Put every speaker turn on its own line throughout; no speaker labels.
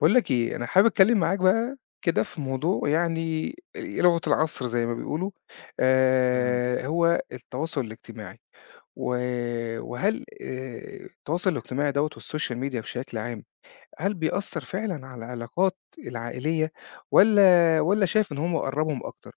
باقول لك إيه، أنا حابب أتكلّم معاك بقى كده في موضوع يعني لغة العصر زي ما بيقولوا،
إمم.
هو التواصل الاجتماعي، و وهل التواصل الاجتماعي دوّة والسوشيال ميديا بشكل عام، هل بيأثّر فعلًا على العلاقات العائلية والّا شايف إن هم قرّبهم أكتر؟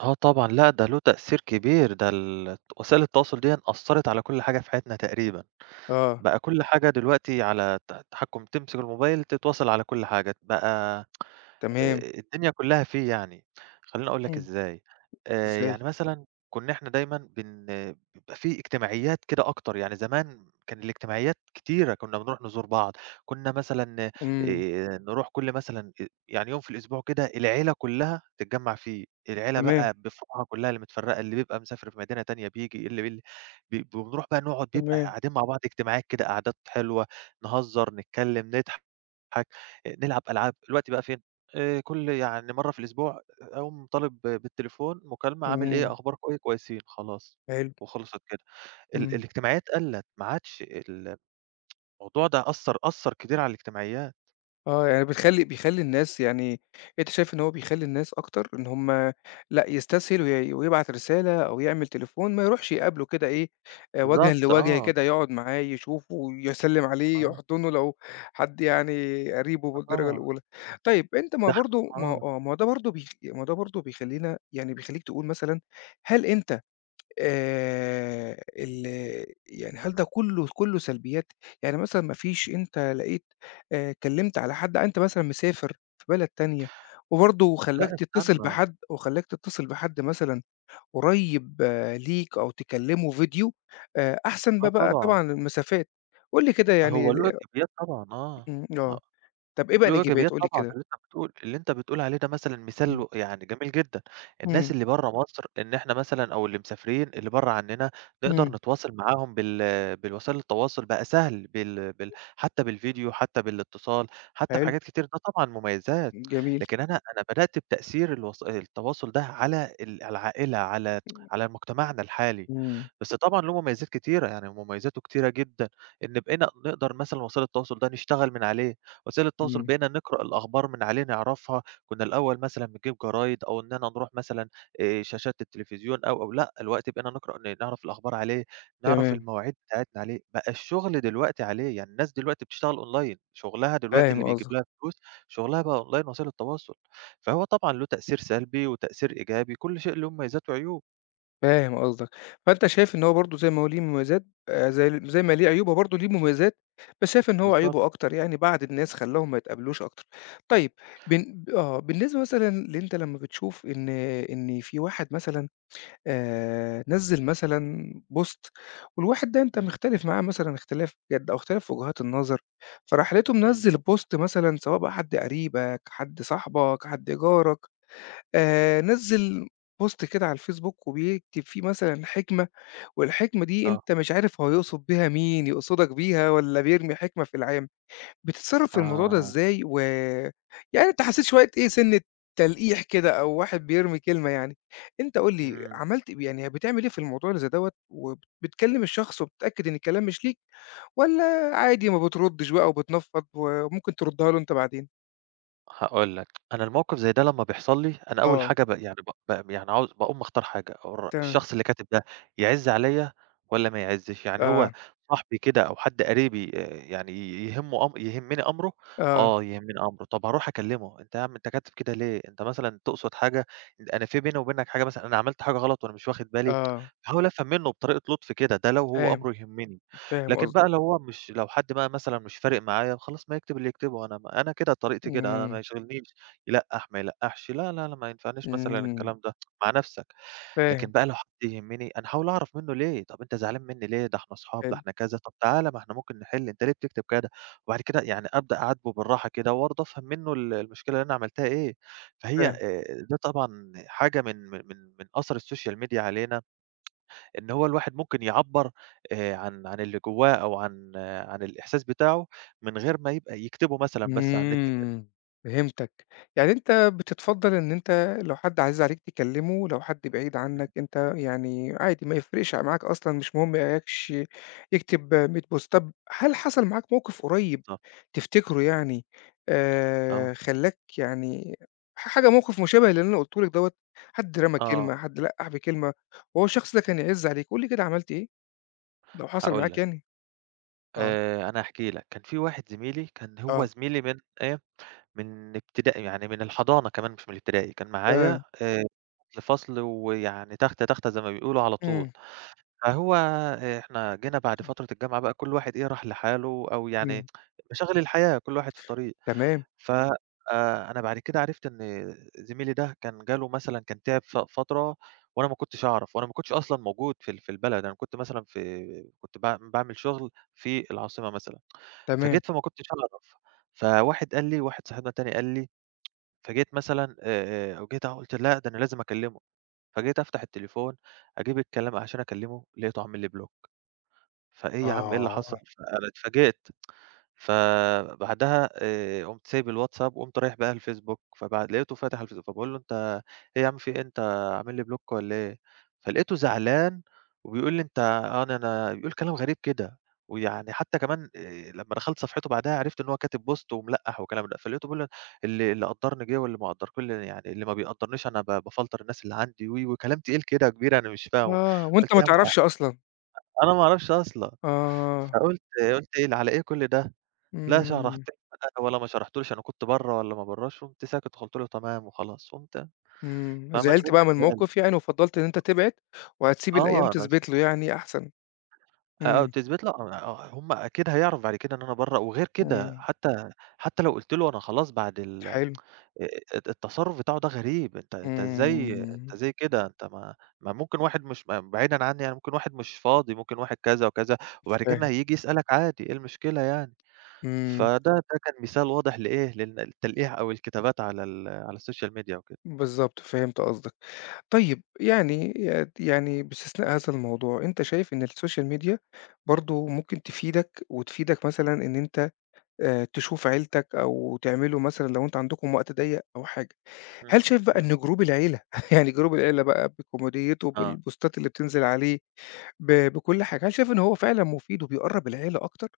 آه طبعًا، لأ ده له تأثير كبير، ده وسائل التواصل ديًا أثّرت على كل حاجة في حياتنا تقريبًا،
آه،
بقى كل حاجة دلوقتي على التحكُّم، تمسك الموبايل تتواصل على كل حاجة، بقى
تمام،
الدنيا كلّها فيه يعني، خلّيني أقول لك
إمم،
إزاي.
إزاي؟
يعني مثلًا كُنّا إحنا دايمًا بيبقى في اجتماعيات كده أكتر، يعني زمان كان الاجتماعيات كتيرة، كُنّا بنروح نزور بعض، كُنّا مثلًا
إمم،
نروح كل مثلًا يعني يوم في الأسبوع كده العيلة كلّها تتجمّع فيه، العيلة
تمام،
بقى بفروعها كلّها اللي متفرّقة، اللي بيبقى مسافر في مدينة تانية بييجي، اللي بال ب بنروح بقى نقعد بيبقى
تمام،
قاعدين مع بعض اجتماعات كده، قعدات حلوة، نهزّر، نتكلّم، نضحك، نلعب ألعاب، دلوقتي بقى فين؟ كل يعني مرّة في الأسبوع أقوم طالب بالتليفون مكالمة، عامل إيه،
إمم،
أخباركم إيه، كويسين، خلاص
حلو،
وخلصت كده.
إمم.
الاجتماعيات قَلّت، ما عادش الموضوع ده أثّر كتير على الاجتماعيات.
آه، يعني بيخلّي الناس يعني أنت شايف إن هو بيخلّي الناس أكتر إن هم لأ يستسهل ويبعت رسالة أو يعمل تليفون، ما يروحش يقابله كده إيه، وجهًا
بالضبط،
لوجه
آه،
كده يقعد معاه يشوفه ويسلِّم عليه،
آه،
يحضنه لو حد يعني قريبه بالدرجة
آه،
الأولى. طيب أنت ما
ده إح
برضه ما هو
آه،
آه، ما هو ده برضه بيخ ما هو ده برضه بيخلّينا يعني بيخلّيك تقول مثلًا هل أنت آآ ال يعني هل ده كُلّه سلبيات؟ يعني مثلًا ما فيش أنت لقيت كلّمت على حد آه، أنت مثلًا مسافر في بلد تانية وبرضه خلّاك
لأ
تتصل
استنى،
بحد مثلًا قريّب آه، ليك أو تكلّمه فيديو أحسن ما
آه
بقى
طبعًا،
طبعًا المسافات. قُل لي كده
هو
يعني
له إيجابيات طبعًا، آه،
إمم،
آه.
آه. طَب إيه بقى
له
الإيجابيات؟
إيجابيات
قُل لي
طبعًا،
كده.
اللي أنت بتقول عليه ده مثلًا مثال
إمم.
و يعني جميل جدًا، الناس
إمم،
اللي برّه مصر إن إحنا مثلًا أو اللي مسافرين اللي برّه عننا نقدر
إمم.
نتواصل معاهم بالوسائل التواصل بقى سهل بال بال حتى بالفيديو، حتى بالاتصال، حتى
حلو،
بحاجات كتير، ده طبعًا مميزات،
جميل.
لكن أنا بدأت بتأثير التواصل ده على العائلة، على مجتمعنا الحالي،
إمم،
بس طبعًا له مميزات كتيرة، يعني مميزاته كتيرة جدًا، إن بقينا نقدر مثلًا وسائل التواصل ده نشتغل من عليه. وسائل التواصل
إمم.
بقينا نقرأ الأخبار من عليه نعرفها، كنا الأول مثلًا بنجيب جرايد أو إننا نروح مثلًا شاشات التلفزيون أو، أو، لأ، الوقت بقينا نقرأ نعرف الأخبار عليه، نعرف
تمام،
المواعيد بتاعتنا عليه، بقى الشغل دلوقتي عليه، يعني الناس دلوقتي بتشتغل أونلاين، شغلها دلوقتي
فاهم
اللي بيجيب
قصدك.
لها فلوس، شغلها بقى أونلاين وسائل التواصل، فهو طبعًا له تأثير سلبي وتأثير إيجابي، كل شيء له مميزات وعيوب.
فاهم قصدك، فأنت شايف إن هو برضه زي ما هو ليه مميزات زي ما ليه عيوب هو برضه ليه مميزات، بس شايف إن هو
بالضبط،
عيوبه أكتر يعني بعَّد الناس خلّاهم ما يتقابلوش أكتر. طيب بن آه، بالنسبة مثلًا اللي أنت لمّا بتشوف إن في واحد مثلًا نزّل مثلًا post والواحد ده أنت
إمم،
مختلف معاه مثلًا اختلاف جَد أو اختلاف في وجهات النظر، فراح لقيته
إمم،
منزّل post مثلًا سواء بقى حد قريبك، حد صاحبك، حد جارك نزّل بوست كده على الفيسبوك وبيكتب فيه مثلًا حكمة، والحكمة دي
آه،
أنت مش عارف هو يقصد بيها مين، يقصدك بيها والّا بيرمي حكمة في العام. بتتصرّف في الموضوع ده
آه،
إزاي؟ و يعني أنت حسّيت شوية إيه سِنّة تلقيح كده أو واحد بيرمي كلمة يعني. أنت قُل لي
إمم.
عملت يعني بتعمل إيه في الموضوع اللي زي دوّة، وبتكلم الشخص وبتتأكد إن الكلام مش ليك، والّا عادي ما بتردّش بقى وبتنفّض وممكن تردّها له أنت بعدين؟
هاقول لك، أنا الموقف زي ده لمّا بيحصل لي، أنا أول
آه،
حاجة يعني ب ب يعني عاوز باقوم مختار حاجة،
تمام.
الشخص اللي كاتب ده يعِز عليّا والّا ما يعِزّش، يعني هو
آه،
صاحبي كده أو حد قريبي، يعني يهمه أم يهمني أمره،
آه،
آه يهمني أمره، طب هاروح أكلمه، أنت يا عم أنت كاتب كده ليه؟ أنت مثلًا تقصد حاجة؟ أنا في بيني وبينك حاجة مثلًا؟ أنا عملت حاجة غلط وأنا مش واخد بالي؟
آه،
باحاول أفهم منه بطريقة لطف كده، ده لو هو
فاهم،
أمره يهمني.
فاهم
لكن
قصدك.
بقى لو حد بقى مثلًا مش فارق معايا، خلاص ما يكتب اللي يكتبه، أنا ما أنا كده، طريقتي كده، أنا ما
إمم،
يشغلنيش، يلقّح ما يلقّحش، لا، لا، لا، ما ينفعنيش مثلًا
إمم،
الكلام ده، مع نَفْسك. لكن
فاهم،
بقى لو حد يهمني، أنا هاحاول أعرف منّه ليه، طَب أنت زعلان منّي ليه؟ ده إحنا أصحاب، ده
فاهم،
إحنا كذا، طَب تعالَ ما إحنا ممكن نحِل، أنت ليه بتكتب كده؟ وبعد كده يعني أبدأ أعاتبه بالراحة كده وبرضه أفهم منّه المشكلة اللي أنا عملتها إيه. فهي
فاهم،
ده طبعًا حاجة من أثر السوشيال ميديا علينا، إن هو الواحد ممكن يعبّر عن اللي جوّاه أو عن عن الإحساس بتاعه من غير ما يبقى يكتبه مثلًا بس على النت كده.
إمم، فهمتك، يعني أنت بتتفضّل إن أنت لو حد عزيز عليك تكلّمه، لو حد بعيد
إمم،
عنك أنت يعني عادي ما يفرقش معاك أصلًا مش مهم ما يلاقيكش يكتب 100 بوست، طب هل حصل معاك موقف قريب
بالضبط.
تفتكره يعني
آه،
خلّاك يعني حاجة موقف مشابه للي أنا قُلته لك دوّة، حد رمى
آه،
كلمة، حد لقّح بكلمة وهو الشخص ده كان يعِز عليك، قُل لي كده عملت إيه لو حصل
هاقول
معاك
لك،
يعني؟ آه،
أنا هاحكي لك، كان في واحد زميلي، كان هو
آه.
زميلي من إيه، من ابتدائي، يعني من الحضانة كمان مش من الابتدائي، كان
آه،
معايا فصل، فصل، ويعني تختة، تختة زي ما بيقولوا على طول.
إمم،
فهو آه، إحنا جينا بعد
إمم،
فترة الجامعة بقى كل واحد إيه راح لحاله، أو يعني
إمم،
مشاغل الحياة، كل واحد في طريق.
تمام،
ف أنا بعد كده عرفت إن زميلي ده كان جاله مثلًا، كان تعب فترة، وأنا ما كنتش أعرف، وأنا ما كنتش أصلًا موجود في البلد، أنا كنت مثلًا كنت باعمل شغل في العاصمة مثلًا،
تمام.
فجيت، فما كنتش أعرف، فواحد قال لي، واحد صاحبنا التاني قال لي، فجيت مثلًا جيت أهو، قُلت لأ ده أنا لازم أكلمه، فجيت أفتح التليفون أجيب الكلام عشان أكلمه، لقيته عامل لي بلوك، فإيه يا عم، إيه اللي
آه،
حصل؟ فأنا اتفاجئت. فبعدها قُمت سايب الواتساب وقُمت رايح بقى الفيسبوك، فبعد لقيته فاتح الفيسبوك فباقول له: "أنت إيه يا عم، في إيه؟ أنت عامل لي بلوك والّا إيه؟" فلقيته زعلان وبيقول لي: "أنت آه، أنا أنا" بيقول كلام غريب كده، ويعني حتى كمان لمّا دخلت صفحته بعدها عرفت إن هو كاتب بوست وملقّح وكلام ده، فلقيته بيقول لي: "اللي اللي قدّرني جِه واللي ما قدّر، كل يعني اللي ما بيقدّرنيش أنا ب بافلتر الناس اللي عندي" و، و، كلام تقيل كده كبير، أنا مش فاهمه،
آه، وأنت
قُلت
ما
يا عم
تعرفش أصلًا،
أنا ما أعرفش أصلًا،
آه،
فقُلت قُلت إيه على إيه كل ده؟ لا شرحت
إمم،
لي بقى ولا ما شرحتلوش، أنا كنت برّه والّا ما برّاش، قُمت ساكت وقُلت له تمام وخلاص، قُمت
إمم،
ما
زعلت
شغلتش
بقى من
بالي.
الموقف يعني وفضّلت إن أنت تبعد، وهتسيب الأيام
آه، أنا س
تثبت له يعني أحسن،
آه،
إمم،
وتثبيت، لأ آه، هم أكيد هيعرفوا بعد كده إن أنا برّه، وغير كده،
إمم،
حتى لو قُلت له أنا خلاص بعد ال
حلو،
الت التصرُّف بتاعه ده غريب، أنت إزاي أنت
إمم،
إزاي كده، أنت ما ممكن واحد مش ما بعيدًا عني، يعني ممكن واحد مش فاضي، ممكن واحد كذا وكذا، وبعد كده
فاهم،
هييجي يسألك عادي، إيه المشكلة يعني؟
إمم،
فده كان مثال واضح لإيه، للتلقيح أو الكتابات على السوشيال ميديا وكده.
بالضبط، فهمت قصدك. طيب يعني يعني باستثناء هذا الموضوع، أنت شايف إن السوشيال ميديا برضه ممكن تفيدك وتفيدك مثلًا إن أنت تشوف عيلتك أو تعملوا مثلًا لو أنتم عندكم وقت ضيّق أو حاجة.
إمم،
هل شايف بقى
إمم،
إن جروب العيلة يعني جروب العيلة بقى بكوميديته،
آه،
بالبوستات اللي بتنزل عليه، بكل حاجة، هل شايف إن هو فعلًا مفيد وبيقرّب العيلة أكتر؟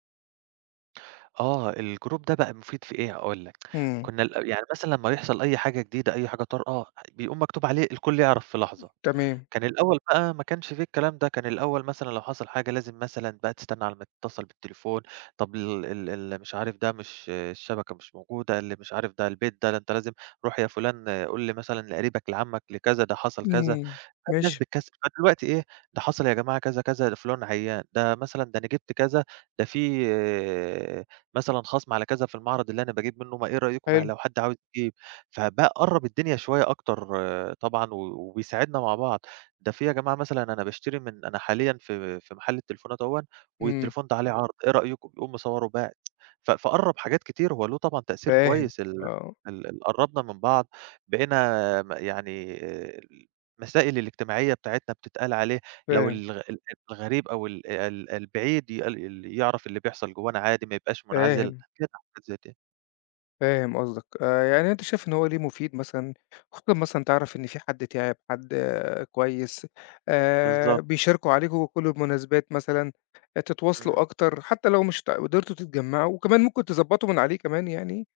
آه الgroup ده بقى مفيد في إيه، هاقول لك،
إمم،
كنا يعني مثلًا لمّا يحصل أي حاجة جديدة، أي حاجة طارئة، بيقوم مكتوب عليه الكل يعرف في لحظة،
تمام،
كان الأول بقى ما كانش في الكلام ده، كان الأول مثلًا لو حصل حاجة لازم مثلًا بقى تستنى على ما تتصل بالتليفون، طب ال ال اللي مش عارف ده، مش الشبكة مش موجودة، اللي مش عارف ده البيت ده، ده أنت لازم روح يا فلان قُل مثلًا لقريبك لعمك لكذا ده حصل كذا.
إمم،
فالناس
ماشي،
بتكسّل، فدلوقتي إيه، ده حصل يا جماعة كذا، كذا، ده فُلان عيّان، ده مثلًا ده أنا جِبت كذا، ده في مثلًا خَصم على كذا في المعرض اللي أنا باجيب منّه، ما إيه رأيكم ما
حلو،
لو حد عاوز يجيب، فبقى قرّب الدنيا شوية أكتر، آه طبعًا، و وبيساعدنا مع بعض، ده في يا جماعة مثلًا أنا باشتري من، أنا حاليًا في محل التليفونات أهوًا
إمم،
والتليفون ده عليه عرض، إيه رأيكم؟ يقوم مصوّره وباعت، فقرّب حاجات كتير، هو له طبعًا تأثير
فاهم،
كويس، ال
آه،
ال ال قرّبنا من بعض، بقينا يعني المسائل الاجتماعية بتاعتنا بتتقال عليه، لو
فاهم،
الغريب أو ال ال البعيد ي ال يعرف اللي بيحصل جوانا عادي، ما يبقاش منعزل
فاهم.
كده حاجات زي دي.
فاهم قصدك، يعني أنت شايف إن هو ليه مفيد مثلًا، خصوصًا مثلًا تعرف إن في حد تِعِب، حد آه، كويس،
بالضبط،
بيشاركوا عليكم كل المناسبات مثلًا، آه، تتواصلوا
إمم،
أكتر، حتى لو مش قدرتوا تتجمعوا، وكمان ممكن تضبطوا من عليه كمان يعني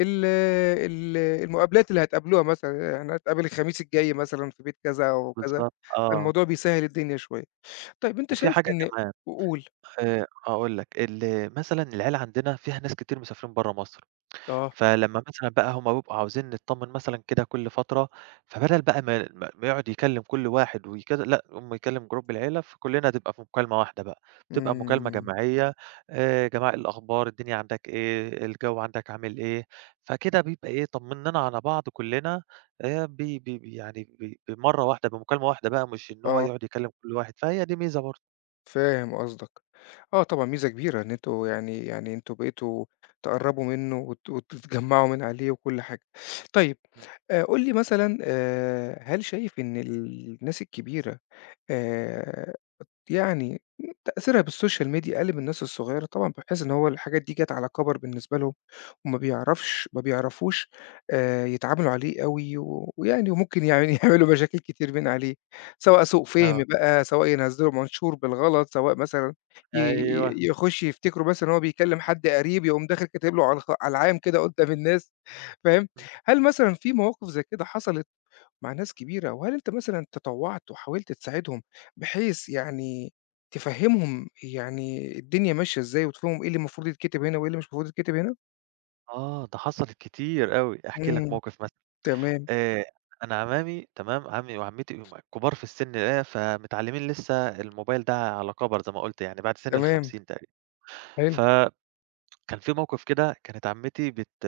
ال المقابلات اللي هتقابلوها مثلًا، إحنا هنتقابل الخميس الجاي مثلًا في بيت كذا أو كذا،
بالضبط آه.
فالموضوع بيسهّل الدنيا شوية. طيب أنت
وفي
شايف
حاجة
إن
كمان،
قُل،
هاقول لك، مثلًا العيلة عندنا فيها ناس كتير مسافرين برّه مصر.
آه،
فلمّا مثلًا بقى هُم بيبقوا عاوزين نتطمن مثلًا كده كل فترة، فبدل بقى ما يقعد يكلم كل واحد ويكذا، لأ، يقوم يكلم جروب العيلة، فكلنا تبقى في مكالمة واحدة بقى، بتبقى مكالمة
إمم،
جماعية، يا جماعة إيه الأخبار، الدنيا عندك إيه، الجو عندك عامل إيه، فكده بيبقى إيه طمنّانا على بعض كلنا، بي بي بي يعني بمرّة واحدة بمكالمة واحدة بقى، مش إن هو
آه.
يقعد يكلم كل واحد، فهي دي ميزة برضه.
فاهم قصدك. آه طبعًا ميزة كبيرة إن أنتم يعني أنتم بقيتوا تقرّبوا منه وتتجمّعوا من عليه وكل حاجة. طيب
إمم،
قُل لي مثلًا هل شايف إن الناس الكبيرة آآ يعني تأثيرها بالسوشيال ميديا قَلِّ من الناس الصغيّرة طبعًا، بحيث إن هو الحاجات دي جات على كَبَر بالنسبة لهم، وما بيعرفش ما بيعرفوش يتعاملوا عليه أوي، ويعني وممكن يعني يعملوا مشاكل كتير من عليه، سواء سوء
آه،
فِهم بقى، سواء ينزّلوا منشور بالغلط، سواء مثلًا ي
أيوه،
ي يخش يفتكروا مثلًا إن هو بيكلّم حد قريب، يقوم داخل كاتب له على العام كده قدّام الناس، فاهم؟
إمم،
هل مثلًا في مواقف زي كده حصلت؟ مع ناس كبيرة، وهل أنت مثلًا تطوّعت وحاولت تساعدهم بحيث يعني تفهّمهم يعني الدنيا ماشية إزاي، وتفهمهم إيه اللي المفروض يتكتب هنا، وإيه اللي مش المفروض يتكتب هنا؟
آه، ده حصلت كتير أوي، احكِ لك
إمم،
موقف مثلًا.
تمام،
آآ، أنا عمامي تمام، عمي وعمتي هُم كبار في السن، آه، فمتعلمين لسه الموبايل ده على كبر زي ما قُلت، يعني بعد سن
تمام،
ال50 تقريبًا،
حلو،
فكان في موقف كده، كانت عمتي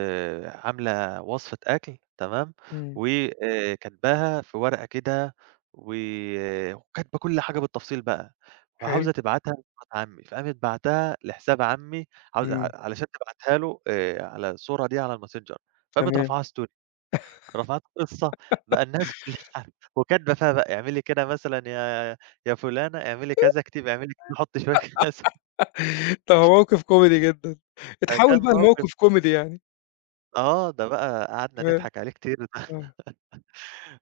عاملة وصفة أكل تمام،
إمم،
كاتباها في ورقة كده، و وكاتبة كل حاجة بالتفصيل بقى،
حلو،
وعاوزة تبعتها لمرات عمي، فقامت باعتاها لحساب عمي عاو ع
إمم،
علشان تبعتها له، على الصورة دي على الMessenger، فقامت
تمام.
رافعاها story، رفعت قصة، بقى الناس كلها وكاتبة فيها بقى اعملي كده مثلًا، يا يا فلانة اعملي كذا، اكتبي اعملي كذا، حطّي شوية كذا،
طَب هو موقف كوميدي جدًا، اتحول
فكان
بقى
موقف
لموقف كوميدي يعني،
ده بقى قعدنا
تمام،
نضحك عليه كتير ده
آه،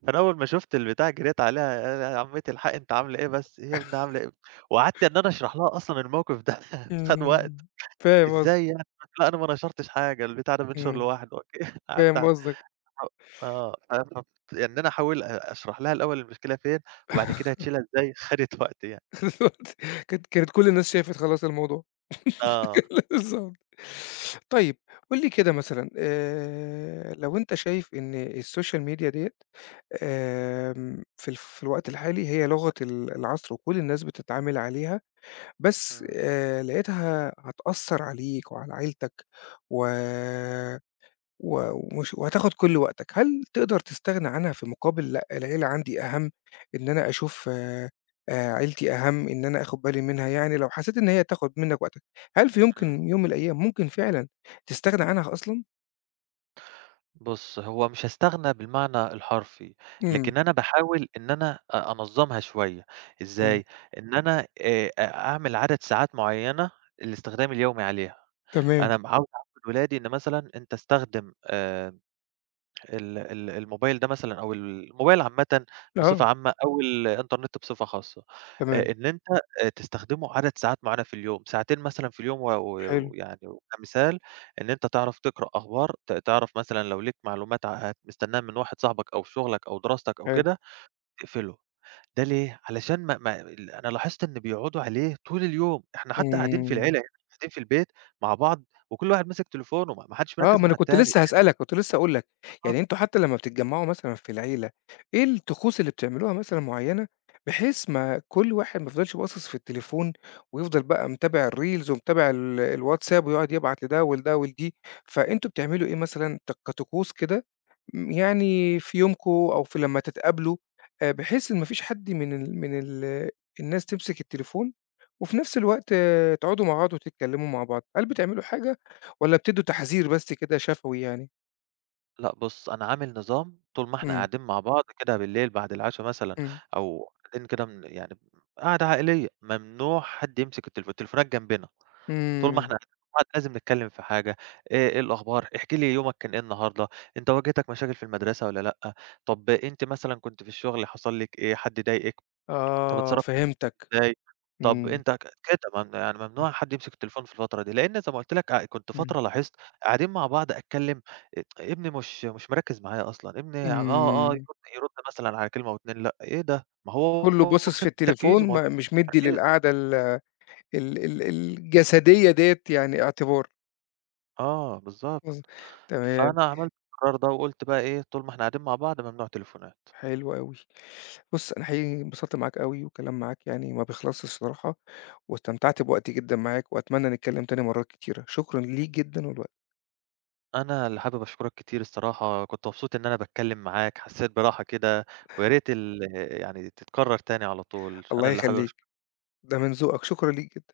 فأنا أول ما شُفت البتاع جريت عليها، يا يا عمتي الحقي أنتِ عاملة إيه بس، إيه يا ابني عاملة إيه، وقعدت إن أنا أشرح لها أصلًا الموقف ده خَد وقت،
إمم، فاهم قصدك،
إزاي يعني، لأ أنا ما نشرتش حاجة، البتاع ده بينشر
إمم،
لوحده، اوكي. قعدت
فاهم قصدك
آه، إن أنا أحاول أشرح لها الأول المشكلة فين، وبعد كده هتشيلها إزاي، خدت وقت يعني.
كانت كل الناس شافت خلاص الموضوع.
آه،
بالضبط. طيب قُل لي كده مثلًا لو أنت شايف إن الSocial media ديّة في الوقت الحالي هي لغة العصر وكل الناس بتتعامل عليها، بس
إمم،
لقيتها هتأثّر عليك وعلى عيلتك و و ومش وهتاخد كل وقتك، هل تقدر تستغنى عنها في مقابل لأ، العيلة عندي أهم، إن أنا أشوف عيلتي أهم، إن أنا آخُد بالي منها، يعني لو حسيت إن هي هتاخد منّك وقتك، هل في
إمم.
يمكن يوم من الأيام ممكن فعلًا تستغنى عنها أصلًا؟
بُص، هو مش هاستغنى بالمعنى الحرفي،
إمم،
لكن أنا باحاول إن أنا أنظّمها شوية،
إمم،
إزاي؟ إن أنا أ أعمل عدد ساعات معيّنة الاستخدام اليومي عليها،
تمام،
أنا عاوز أعوِّد ولادي إن مثلًا أنت استخدم ال ال الموبايل ده مثلًا، أو الموبايل عامةً بصفة
آه،
عامة، أو الإنترنت بصفة خاصة،
تمام،
إن أنت تستخدمه عدد ساعات معينة في اليوم، ساعتين مثلًا في اليوم، و و
حلو،
ويعني كمثال إن أنت تعرف تقرأ أخبار، تعرف مثلًا لو ليك معلومات ع هت مستناها من واحد صاحبك أو في شغلك أو دراستك أو
حلو،
كده، تقفله. ده ليه؟ علشان ما ما ال أنا لاحظت إن بيقعدوا عليه طول اليوم، إحنا حتى قاعدين في
إمم.
العيلة، يعني قاعدين في البيت مع بعض وكل واحد ماسك تليفونه، ما حدش
آه،
مركّز
ما
مع
أنا كنت
التاني.
لسه هاسألك، كنت لسه هاقول لك، يعني أنتم حتى لمّا بتتجمّعوا مثلًا في العيلة، إيه الطقوس اللي بتعملوها مثلًا معيّنة، بحيث ما كل واحد ما يفضلش باصص في التليفون، ويفضل بقى متابع الreels ومتابع الواتساب ويقعد يبعت لده ولده ولدي، فأنتم بتعملوا إيه مثلًا كطقوس كده يعني في يومكم أو في لمّا تتقابلوا، بحيث إن ما فيش حد من الناس تمسك التليفون، وفي نفس الوقت آه، تقعدوا مع بعض وتتكلموا مع بعض، هل بتعملوا حاجة والّا بتدّوا تحذير بس كده شفوي يعني؟
لأ بُص، أنا عامل نظام، طول ما إحنا
إمم،
قاعدين مع بعض كده بالليل بعد العشا مثلًا،
إمم،
أو قاعدين كده من يعني قعدة عائلية، ممنوع حد يمسك التليفون، التليفونات جنبنا، طول ما إحنا
إمم،
قاعدين مع بعض لازم نتكلم في حاجة، إيه الأخبار، احكِ لي يومك كان إيه النهارده، أنت واجهتك مشاكل في المدرسة والّا لأ، طب أنتِ مثلًا كنتِ في الشغل، حصل لِك إيه، حد ضايقِك، طب
آه
اتصرّ
فهمتك،
إزاي، طب
إمم،
أنت ك كده يعني
إمم،
ممنوع حد يمسك التليفون في الفترة دي، لإن زي ما قُلت لك كنت
إمم،
فترة لاحظت قاعدين مع بعض أتكلم، ابني مش مركّز معايا أصلًا، ابني يرد
إمم،
يرد مثلًا على كلمة و2، لأ، إيه ده! ما هو
كلّه باصص في
واخد تركيزه،
التليفون
ما هو
ما مش مدّي
تركيز،
للقعدة ال الجسدية ديّة يعني اعتبار،
آه بالضبط،
إمم، تمام.
فأنا عملت القرار ده وقُلت بقى إيه، طول ما إحنا قاعدين مع بعض ممنوع تليفونات.
حلو أوي. بُص، أنا حقيقي انبسطت معاك أوي والكلام معاك يعني ما بيخلصش الصراحة، واستمتعت بوقتي جدًا معاك وأتمنى نتكلم تاني مرات كتيرة. شكرًا ليك جدًا ولوقتك.
أنا اللي حابب أشكرك كتير الصراحة، كنت مبسوط إن أنا باتكلم معاك، حسيت براحة كده، ويا ريت يعني تتكرر تاني على طول، أنا
الله
اللي حابب
يخليك،
أشك
ده من ذوقك، شكرًا ليك جدًا.